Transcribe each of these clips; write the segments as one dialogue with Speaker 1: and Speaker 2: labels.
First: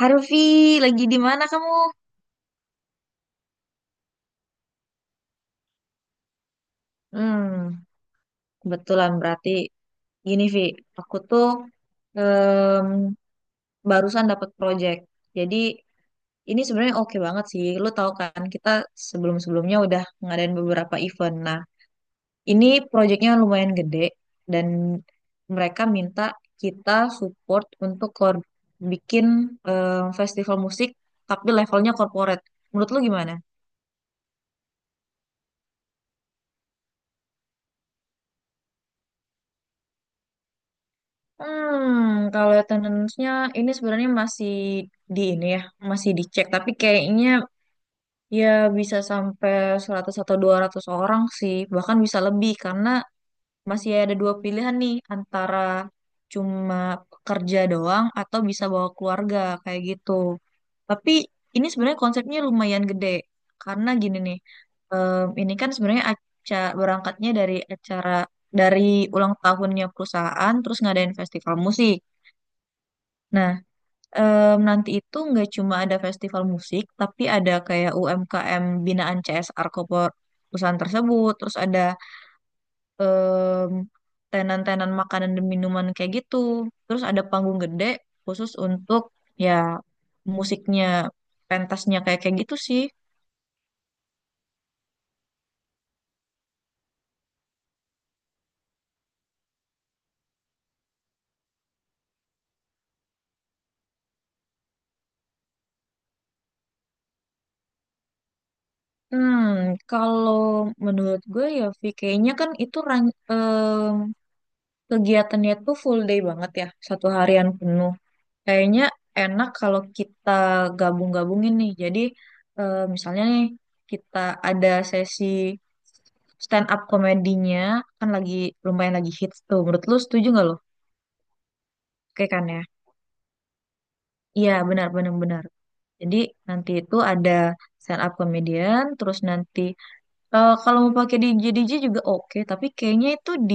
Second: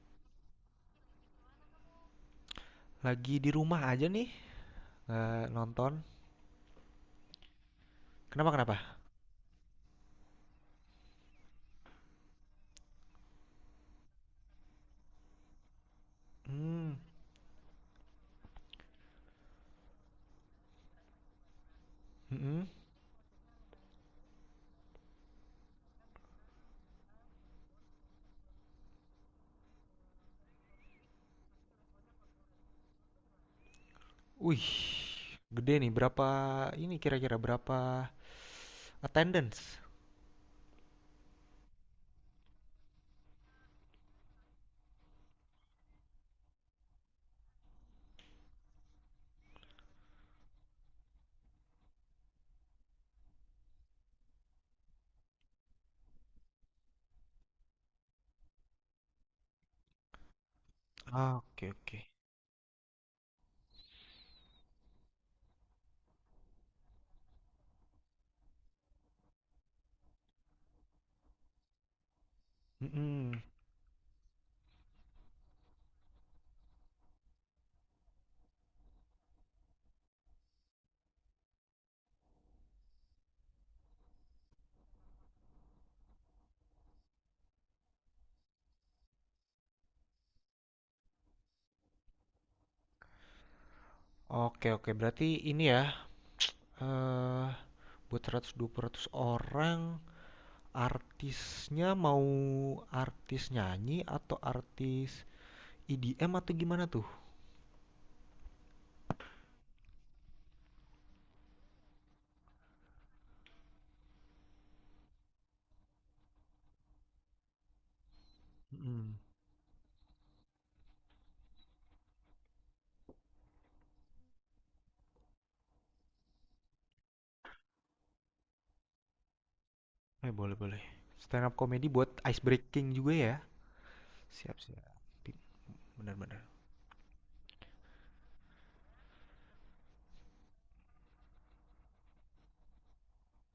Speaker 1: Harvey, lagi di mana kamu?
Speaker 2: Lagi di rumah aja nih, nggak nonton.
Speaker 1: Hmm,
Speaker 2: Kenapa kenapa?
Speaker 1: kebetulan berarti gini, Vi. Aku tuh em, barusan dapat project. Jadi ini
Speaker 2: Hmm.
Speaker 1: sebenarnya oke banget sih. Lu tahu kan kita sebelum-sebelumnya udah ngadain beberapa event. Nah, ini
Speaker 2: Mm-mm.
Speaker 1: projectnya lumayan gede dan mereka minta kita support untuk bikin festival musik tapi levelnya corporate. Menurut lu gimana?
Speaker 2: Wih, gede nih. Berapa ini kira-kira berapa attendance?
Speaker 1: Kalau attendance-nya ini sebenarnya masih di ini ya, masih dicek. Tapi kayaknya ya bisa sampai 100 atau 200 orang sih, bahkan bisa lebih karena masih ada dua pilihan nih antara cuma kerja doang atau bisa bawa keluarga kayak gitu. Tapi
Speaker 2: Ah,
Speaker 1: ini
Speaker 2: oke oke.
Speaker 1: sebenarnya konsepnya lumayan gede karena gini nih, ini kan sebenarnya acara berangkatnya dari acara dari ulang tahunnya perusahaan, terus ngadain festival musik.
Speaker 2: Mm-mm.
Speaker 1: Nah, nanti itu nggak cuma ada festival musik, tapi ada kayak UMKM binaan CSR Kopor perusahaan tersebut. Terus ada em, tenan-tenan makanan dan minuman kayak gitu. Terus ada panggung gede khusus untuk ya musiknya, pentasnya kayak kayak gitu sih.
Speaker 2: Oke oke, berarti ini ya. eh Buat 100-200 orang, artisnya mau artis nyanyi atau artis EDM atau gimana tuh?
Speaker 1: Hmm, kalau menurut gue ya, Vi, kayaknya kan itu kegiatannya tuh full day banget ya, satu harian penuh. Kayaknya
Speaker 2: Mm-mm.
Speaker 1: enak kalau kita gabung-gabungin nih. Jadi misalnya nih kita ada sesi stand up komedinya kan lagi lumayan lagi hits tuh. Menurut lu setuju nggak
Speaker 2: Boleh
Speaker 1: lo?
Speaker 2: boleh. Stand up comedy buat
Speaker 1: Oke
Speaker 2: ice
Speaker 1: kan ya?
Speaker 2: breaking juga ya.
Speaker 1: Iya
Speaker 2: Siap siap.
Speaker 1: benar benar benar.
Speaker 2: Bener
Speaker 1: Jadi
Speaker 2: bener.
Speaker 1: nanti itu ada stand up comedian, terus nanti kalau mau pakai DJ DJ juga oke. Tapi kayaknya itu di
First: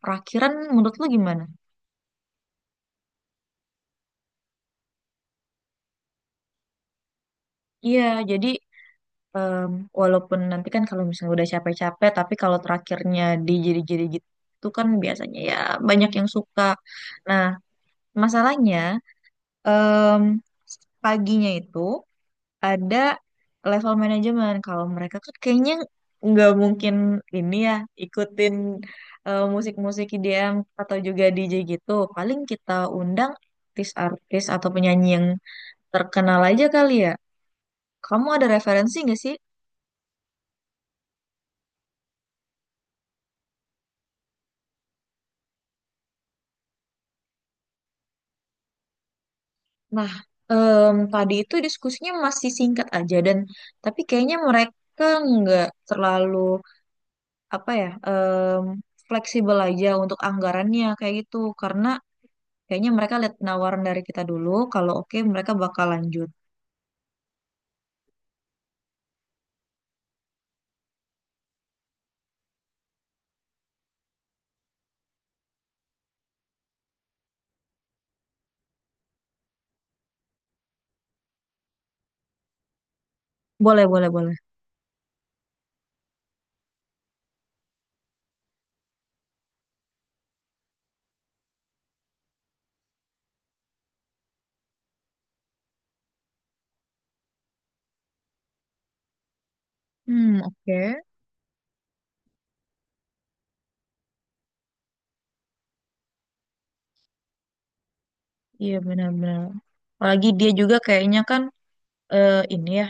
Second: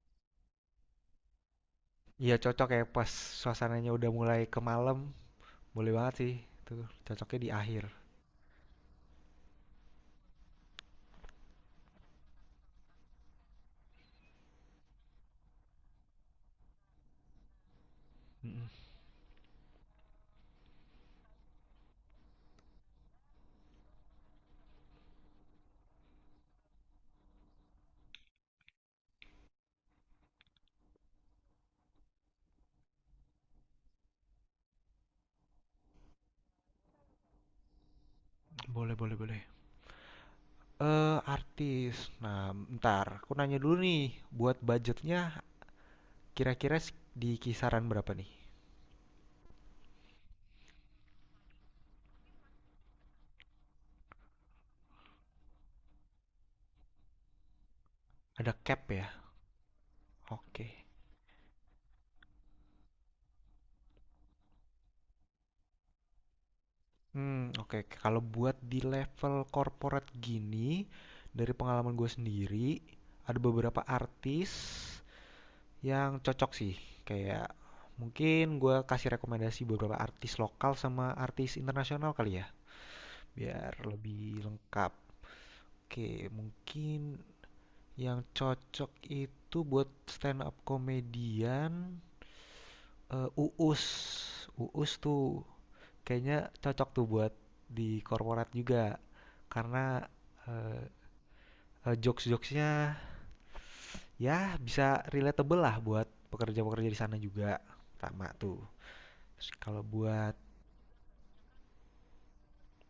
Speaker 1: perakhiran menurut lu gimana?
Speaker 2: Iya cocok ya pas suasananya udah mulai ke malam, boleh banget sih. Tuh, cocoknya di akhir.
Speaker 1: Iya jadi Em, walaupun nanti kan kalau misalnya udah capek-capek, tapi kalau terakhirnya dijadi-jadi gitu kan biasanya ya banyak yang suka. Nah, masalahnya
Speaker 2: Mm-mm.
Speaker 1: em, paginya itu ada level manajemen. Kalau mereka kan kayaknya nggak mungkin ini ya ikutin musik-musik IDM atau juga DJ gitu. Paling kita undang artis-artis atau penyanyi yang terkenal aja kali ya. Kamu ada
Speaker 2: Boleh,
Speaker 1: referensi
Speaker 2: boleh,
Speaker 1: nggak sih?
Speaker 2: boleh. Eh, artis. Nah, ntar aku nanya dulu nih, buat budgetnya kira-kira di kisaran berapa nih?
Speaker 1: Nah, tadi itu diskusinya masih singkat aja dan tapi kayaknya mereka nggak terlalu apa ya
Speaker 2: Ada cap ya?
Speaker 1: fleksibel aja untuk anggarannya
Speaker 2: Oke.
Speaker 1: kayak gitu karena kayaknya mereka lihat penawaran dari kita dulu kalau oke mereka bakal lanjut.
Speaker 2: Hmm, oke. Kalau buat di level corporate gini, dari pengalaman gue sendiri, ada beberapa artis yang cocok sih, kayak mungkin gue kasih rekomendasi beberapa artis lokal sama artis internasional kali ya biar
Speaker 1: Boleh, boleh, boleh.
Speaker 2: lebih lengkap. Oke, mungkin yang cocok itu buat stand up komedian, Uus. Uus kayaknya cocok tuh buat di korporat juga karena
Speaker 1: Hmm,
Speaker 2: eh,
Speaker 1: oke.
Speaker 2: jokes-jokesnya ya bisa relatable lah buat pekerja-pekerja di sana juga. Sama tuh,
Speaker 1: Iya benar-benar.
Speaker 2: terus kalau
Speaker 1: Apalagi
Speaker 2: buat.
Speaker 1: dia juga kayaknya kan ini ya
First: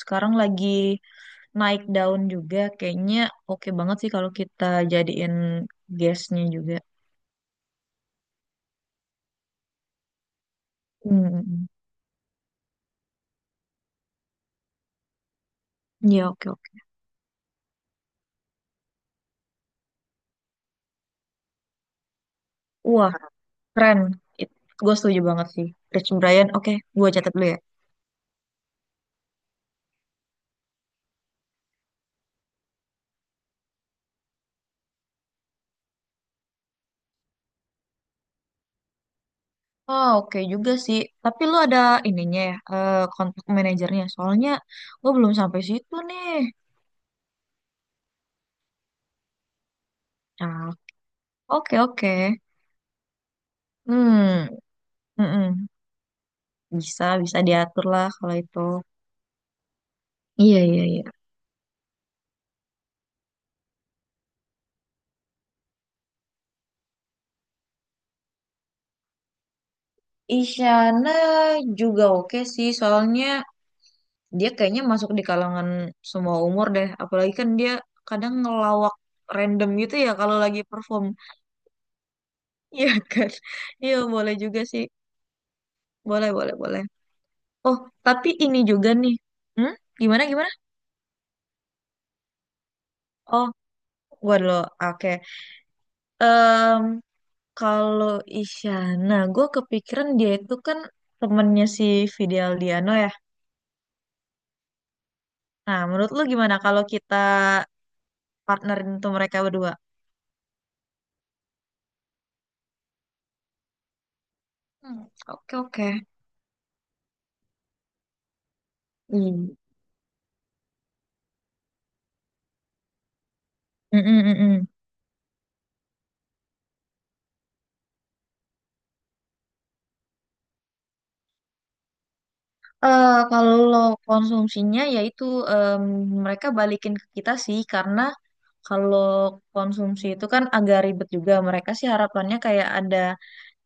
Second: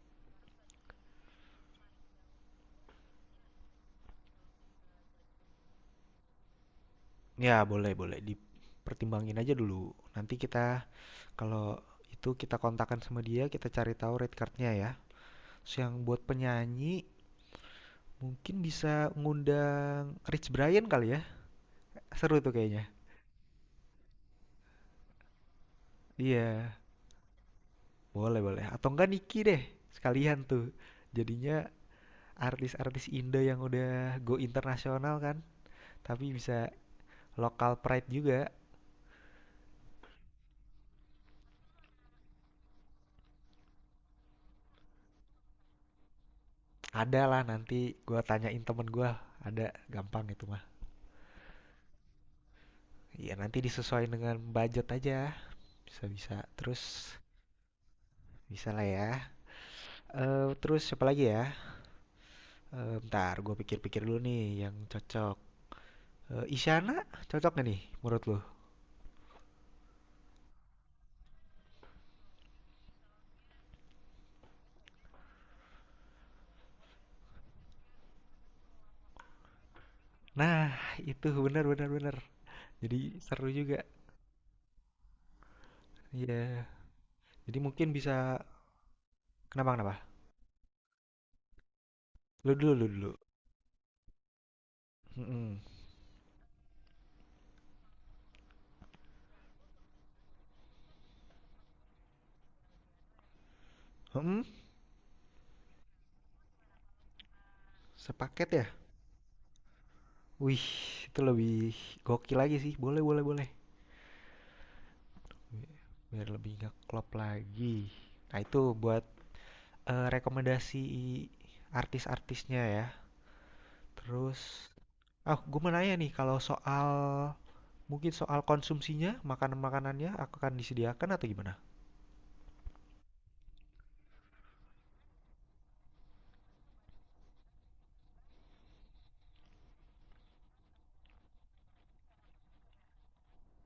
Speaker 1: sekarang lagi naik daun juga kayaknya oke banget sih kalau kita jadiin guestnya juga.
Speaker 2: Ya, boleh, boleh. Dipertimbangin aja dulu. Nanti kita,
Speaker 1: Hmm.
Speaker 2: kalau itu kita kontakkan sama dia, kita cari tahu rate cardnya ya. Terus yang buat
Speaker 1: Iya, oke, oke.
Speaker 2: penyanyi, mungkin bisa ngundang Rich Brian kali ya. Seru tuh kayaknya.
Speaker 1: Wah, keren. It, gue setuju banget sih. Rich Brian,
Speaker 2: Iya,
Speaker 1: oke, gue catat dulu ya.
Speaker 2: boleh, boleh. Atau enggak Niki deh, sekalian tuh. Jadinya artis-artis Indo yang udah go internasional kan. Tapi bisa lokal pride juga.
Speaker 1: Oh, oke juga sih. Tapi lu ada ininya ya, kontak manajernya. Soalnya gue belum sampai situ nih.
Speaker 2: Ada lah nanti gua tanyain temen gua. Ada, gampang itu mah.
Speaker 1: Nah, oke, oke.
Speaker 2: Ya nanti disesuaikan dengan
Speaker 1: Hmm,
Speaker 2: budget aja.
Speaker 1: mm-mm.
Speaker 2: Bisa bisa. Terus
Speaker 1: Bisa, bisa diatur lah kalau itu.
Speaker 2: bisa lah ya. Eh
Speaker 1: Iya,
Speaker 2: terus
Speaker 1: iya, iya.
Speaker 2: siapa lagi ya? Eh bentar gue pikir-pikir dulu nih yang cocok. Eh Isyana cocok gak nih menurut lo?
Speaker 1: Isyana juga oke sih, soalnya dia kayaknya masuk di kalangan semua umur deh. Apalagi kan dia kadang ngelawak random gitu ya kalau lagi
Speaker 2: Nah
Speaker 1: perform.
Speaker 2: itu benar benar benar.
Speaker 1: Iya
Speaker 2: Jadi
Speaker 1: kan?
Speaker 2: seru juga.
Speaker 1: Iya boleh juga sih.
Speaker 2: Iya.
Speaker 1: Boleh, boleh,
Speaker 2: Yeah.
Speaker 1: boleh.
Speaker 2: Jadi
Speaker 1: Oh,
Speaker 2: mungkin
Speaker 1: tapi
Speaker 2: bisa.
Speaker 1: ini juga nih.
Speaker 2: Kenapa
Speaker 1: Hmm?
Speaker 2: kenapa?
Speaker 1: Gimana, gimana?
Speaker 2: Lu dulu lu dulu.
Speaker 1: Oh, gua dulu. Oke.
Speaker 2: Hmm. Mm.
Speaker 1: Em, kalau Isyana, gue kepikiran dia itu kan temennya si Fidel Diano ya. Nah, menurut lu gimana kalau kita
Speaker 2: Sepaket ya?
Speaker 1: partnerin tuh mereka berdua?
Speaker 2: Wih itu lebih gokil lagi sih. Boleh boleh boleh.
Speaker 1: Hmm, oke, oke.
Speaker 2: Biar lebih ngeklop lagi. Nah itu buat
Speaker 1: Hmm.
Speaker 2: rekomendasi artis-artisnya ya. Terus,
Speaker 1: Mm-mm-mm.
Speaker 2: ah, gue mau nanya nih, kalau soal mungkin soal konsumsinya, makanan-makanannya akan disediakan atau gimana?
Speaker 1: Kalau konsumsinya yaitu em, mereka balikin ke kita sih karena kalau konsumsi itu kan agak ribet juga. Mereka sih harapannya kayak ada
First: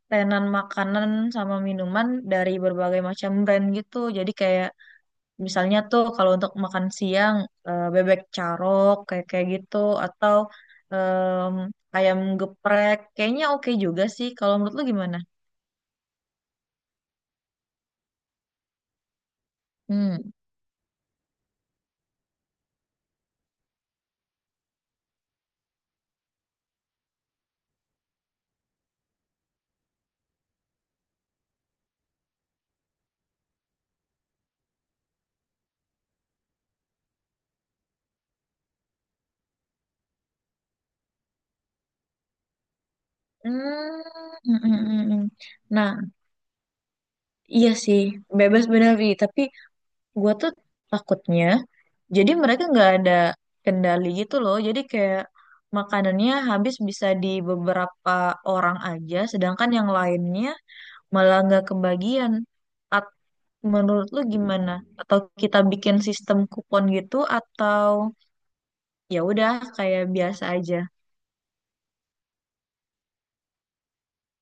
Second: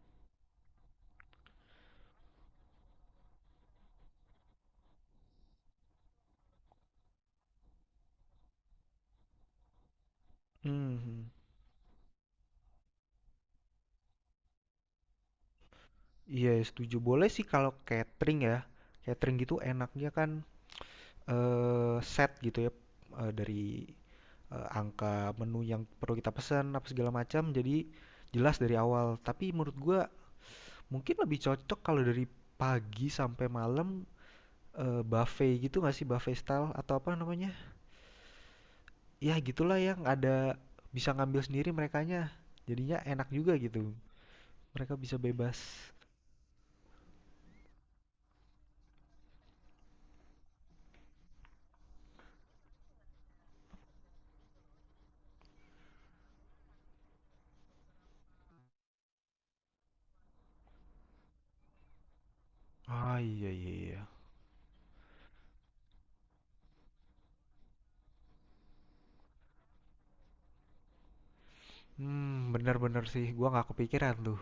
Speaker 1: tenan makanan sama minuman dari berbagai macam brand gitu. Jadi kayak misalnya tuh kalau untuk makan siang bebek carok kayak kayak gitu atau
Speaker 2: Hmm,
Speaker 1: em, ayam geprek kayaknya oke juga sih. Kalau menurut lu gimana?
Speaker 2: iya setuju. Boleh sih kalau catering ya. Catering gitu enaknya kan
Speaker 1: Hmm.
Speaker 2: set gitu ya, eh, dari angka menu yang perlu kita pesan apa segala macam. Jadi jelas dari awal. Tapi menurut gua mungkin lebih cocok kalau dari pagi sampai malam, buffet gitu nggak sih, buffet style atau apa namanya? Ya gitulah, yang ada bisa ngambil sendiri merekanya, jadinya enak juga gitu.
Speaker 1: Hmm, hmm,
Speaker 2: Mereka
Speaker 1: hmm,
Speaker 2: bisa
Speaker 1: hmm.
Speaker 2: bebas.
Speaker 1: Nah, iya sih, bebas benar Wi. Tapi gue tuh takutnya, jadi mereka nggak ada kendali gitu loh. Jadi kayak makanannya habis bisa di beberapa orang aja, sedangkan yang lainnya malah nggak kebagian. At-
Speaker 2: Ah iya iya iya.
Speaker 1: menurut lu gimana? Atau kita bikin sistem kupon gitu, atau ya udah kayak biasa aja?
Speaker 2: Hmm bener bener sih, gua nggak kepikiran tuh.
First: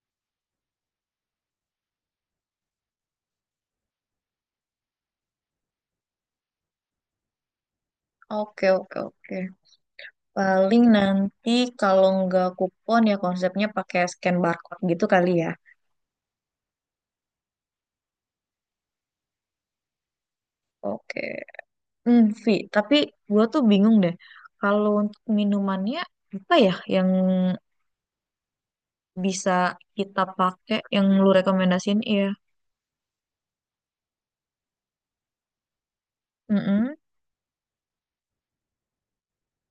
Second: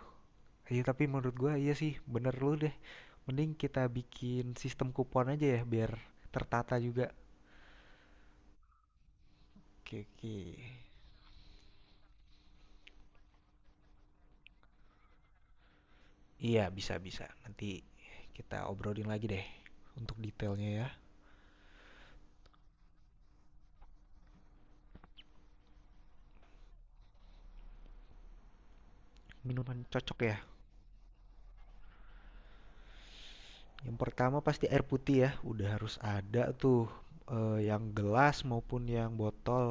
Speaker 2: Iya tapi menurut gua iya sih, bener lu deh, mending kita bikin sistem kupon aja ya biar tertata juga.
Speaker 1: Oke, oke, oke.
Speaker 2: Oke oke.
Speaker 1: Paling nanti kalau nggak kupon ya konsepnya pakai scan barcode gitu kali ya.
Speaker 2: Iya bisa bisa, nanti kita obrolin lagi deh untuk detailnya ya.
Speaker 1: Oke. Vi, tapi gue tuh bingung deh. Kalau untuk minumannya apa ya yang bisa
Speaker 2: Minuman cocok
Speaker 1: kita
Speaker 2: ya.
Speaker 1: pakai yang lu rekomendasiin? Iya.
Speaker 2: Yang pertama pasti air putih ya, udah harus ada tuh,
Speaker 1: Mm-mm,
Speaker 2: yang gelas maupun yang botol,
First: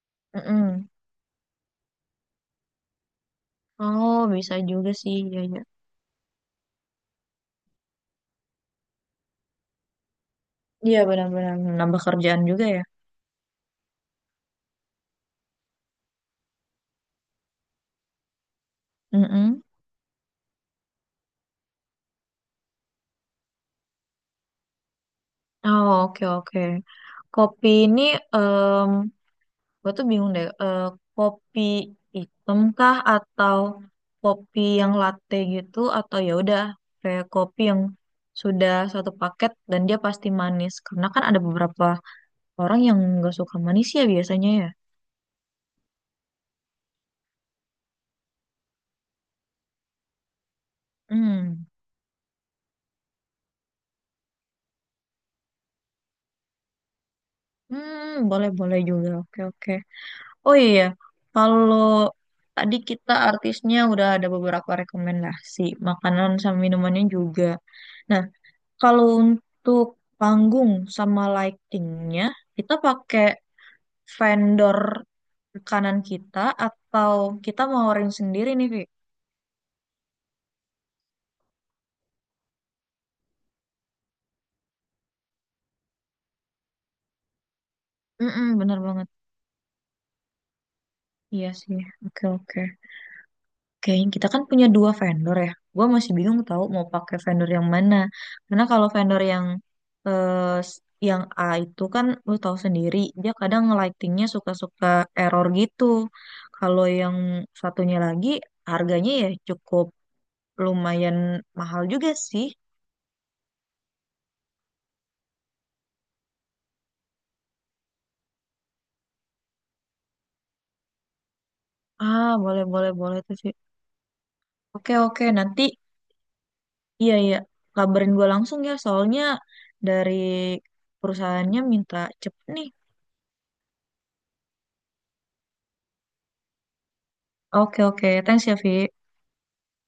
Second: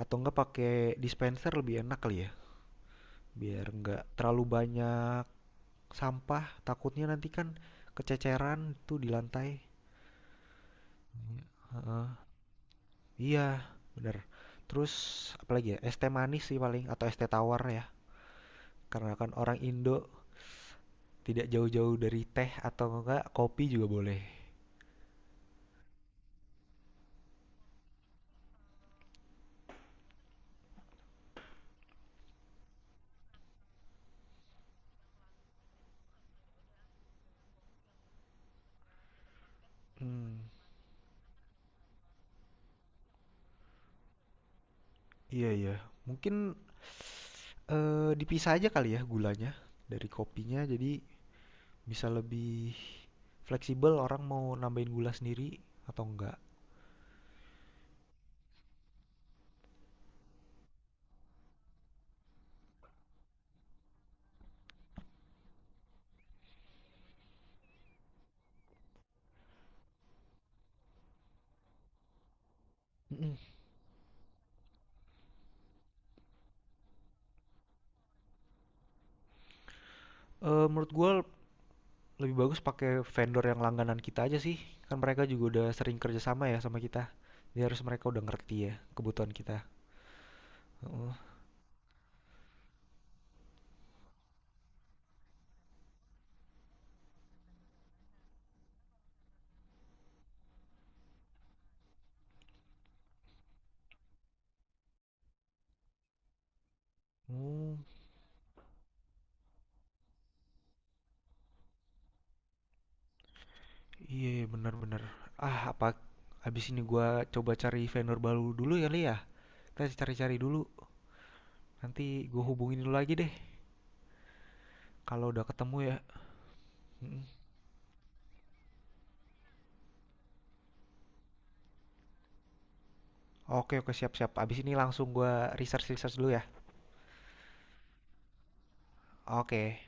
Speaker 2: atau enggak pakai
Speaker 1: mm-mm.
Speaker 2: dispenser lebih enak kali ya, biar enggak
Speaker 1: Oh,
Speaker 2: terlalu
Speaker 1: bisa juga sih.
Speaker 2: banyak
Speaker 1: Iya, iya.
Speaker 2: sampah, takutnya nanti kan kececeran tuh di lantai.
Speaker 1: Iya,
Speaker 2: Iya.
Speaker 1: benar-benar nambah
Speaker 2: Heeh.
Speaker 1: kerjaan juga ya.
Speaker 2: Iya, bener. Terus apalagi ya, es teh manis sih paling atau es teh tawar ya, karena kan orang
Speaker 1: Mm-mm.
Speaker 2: Indo tidak jauh-jauh dari teh, atau enggak kopi juga boleh.
Speaker 1: Oh, oke, oke. Kopi ini Gue tuh bingung deh, kopi hitam kah atau kopi yang latte gitu atau ya udah kayak kopi yang sudah satu paket dan dia pasti
Speaker 2: Hmm,
Speaker 1: manis. Karena kan ada beberapa orang yang nggak suka manis ya biasanya ya.
Speaker 2: iya iya. Mungkin dipisah aja kali ya gulanya dari kopinya, jadi
Speaker 1: Hmm,
Speaker 2: bisa lebih fleksibel orang mau nambahin gula sendiri atau enggak.
Speaker 1: hmm, boleh boleh juga. Oke oke. Oh iya, iya. Kalau tadi kita artisnya udah ada beberapa rekomendasi, makanan sama minumannya juga. Nah, kalau untuk panggung sama lightingnya, kita pakai
Speaker 2: Mhm.
Speaker 1: vendor kanan kita atau kita mau ring sendiri nih, Vi?
Speaker 2: Menurut gue lebih bagus pakai vendor yang langganan kita aja sih, kan mereka juga udah sering kerja sama ya sama kita. Jadi harus mereka udah
Speaker 1: Mm-mm,
Speaker 2: ngerti ya
Speaker 1: bener banget.
Speaker 2: kebutuhan kita. Heeh.
Speaker 1: Iya sih, oke oke. Kayaknya kita kan punya dua vendor ya. Gue masih bingung tahu mau pakai vendor yang mana. Karena kalau vendor yang eh, s- yang A itu kan lu tahu sendiri, dia kadang lightingnya suka-suka error gitu. Kalau yang
Speaker 2: Oh,
Speaker 1: satunya lagi harganya ya cukup lumayan mahal juga sih.
Speaker 2: iya ya, benar bener. Ah, apa abis ini gua coba cari vendor baru dulu kali ya? Kita cari-cari dulu, nanti
Speaker 1: Ah,
Speaker 2: gua
Speaker 1: boleh
Speaker 2: hubungin lu
Speaker 1: boleh
Speaker 2: lagi
Speaker 1: boleh
Speaker 2: deh
Speaker 1: tuh sih. Oke, oke,
Speaker 2: kalau udah
Speaker 1: nanti,
Speaker 2: ketemu ya.
Speaker 1: iya,
Speaker 2: Mhm.
Speaker 1: iya, kabarin gue langsung ya soalnya dari perusahaannya minta cepet nih.
Speaker 2: Oke, oke, siap, siap. Abis ini langsung gue research-research dulu ya.
Speaker 1: Oke oke, thanks ya Vi.
Speaker 2: Oke.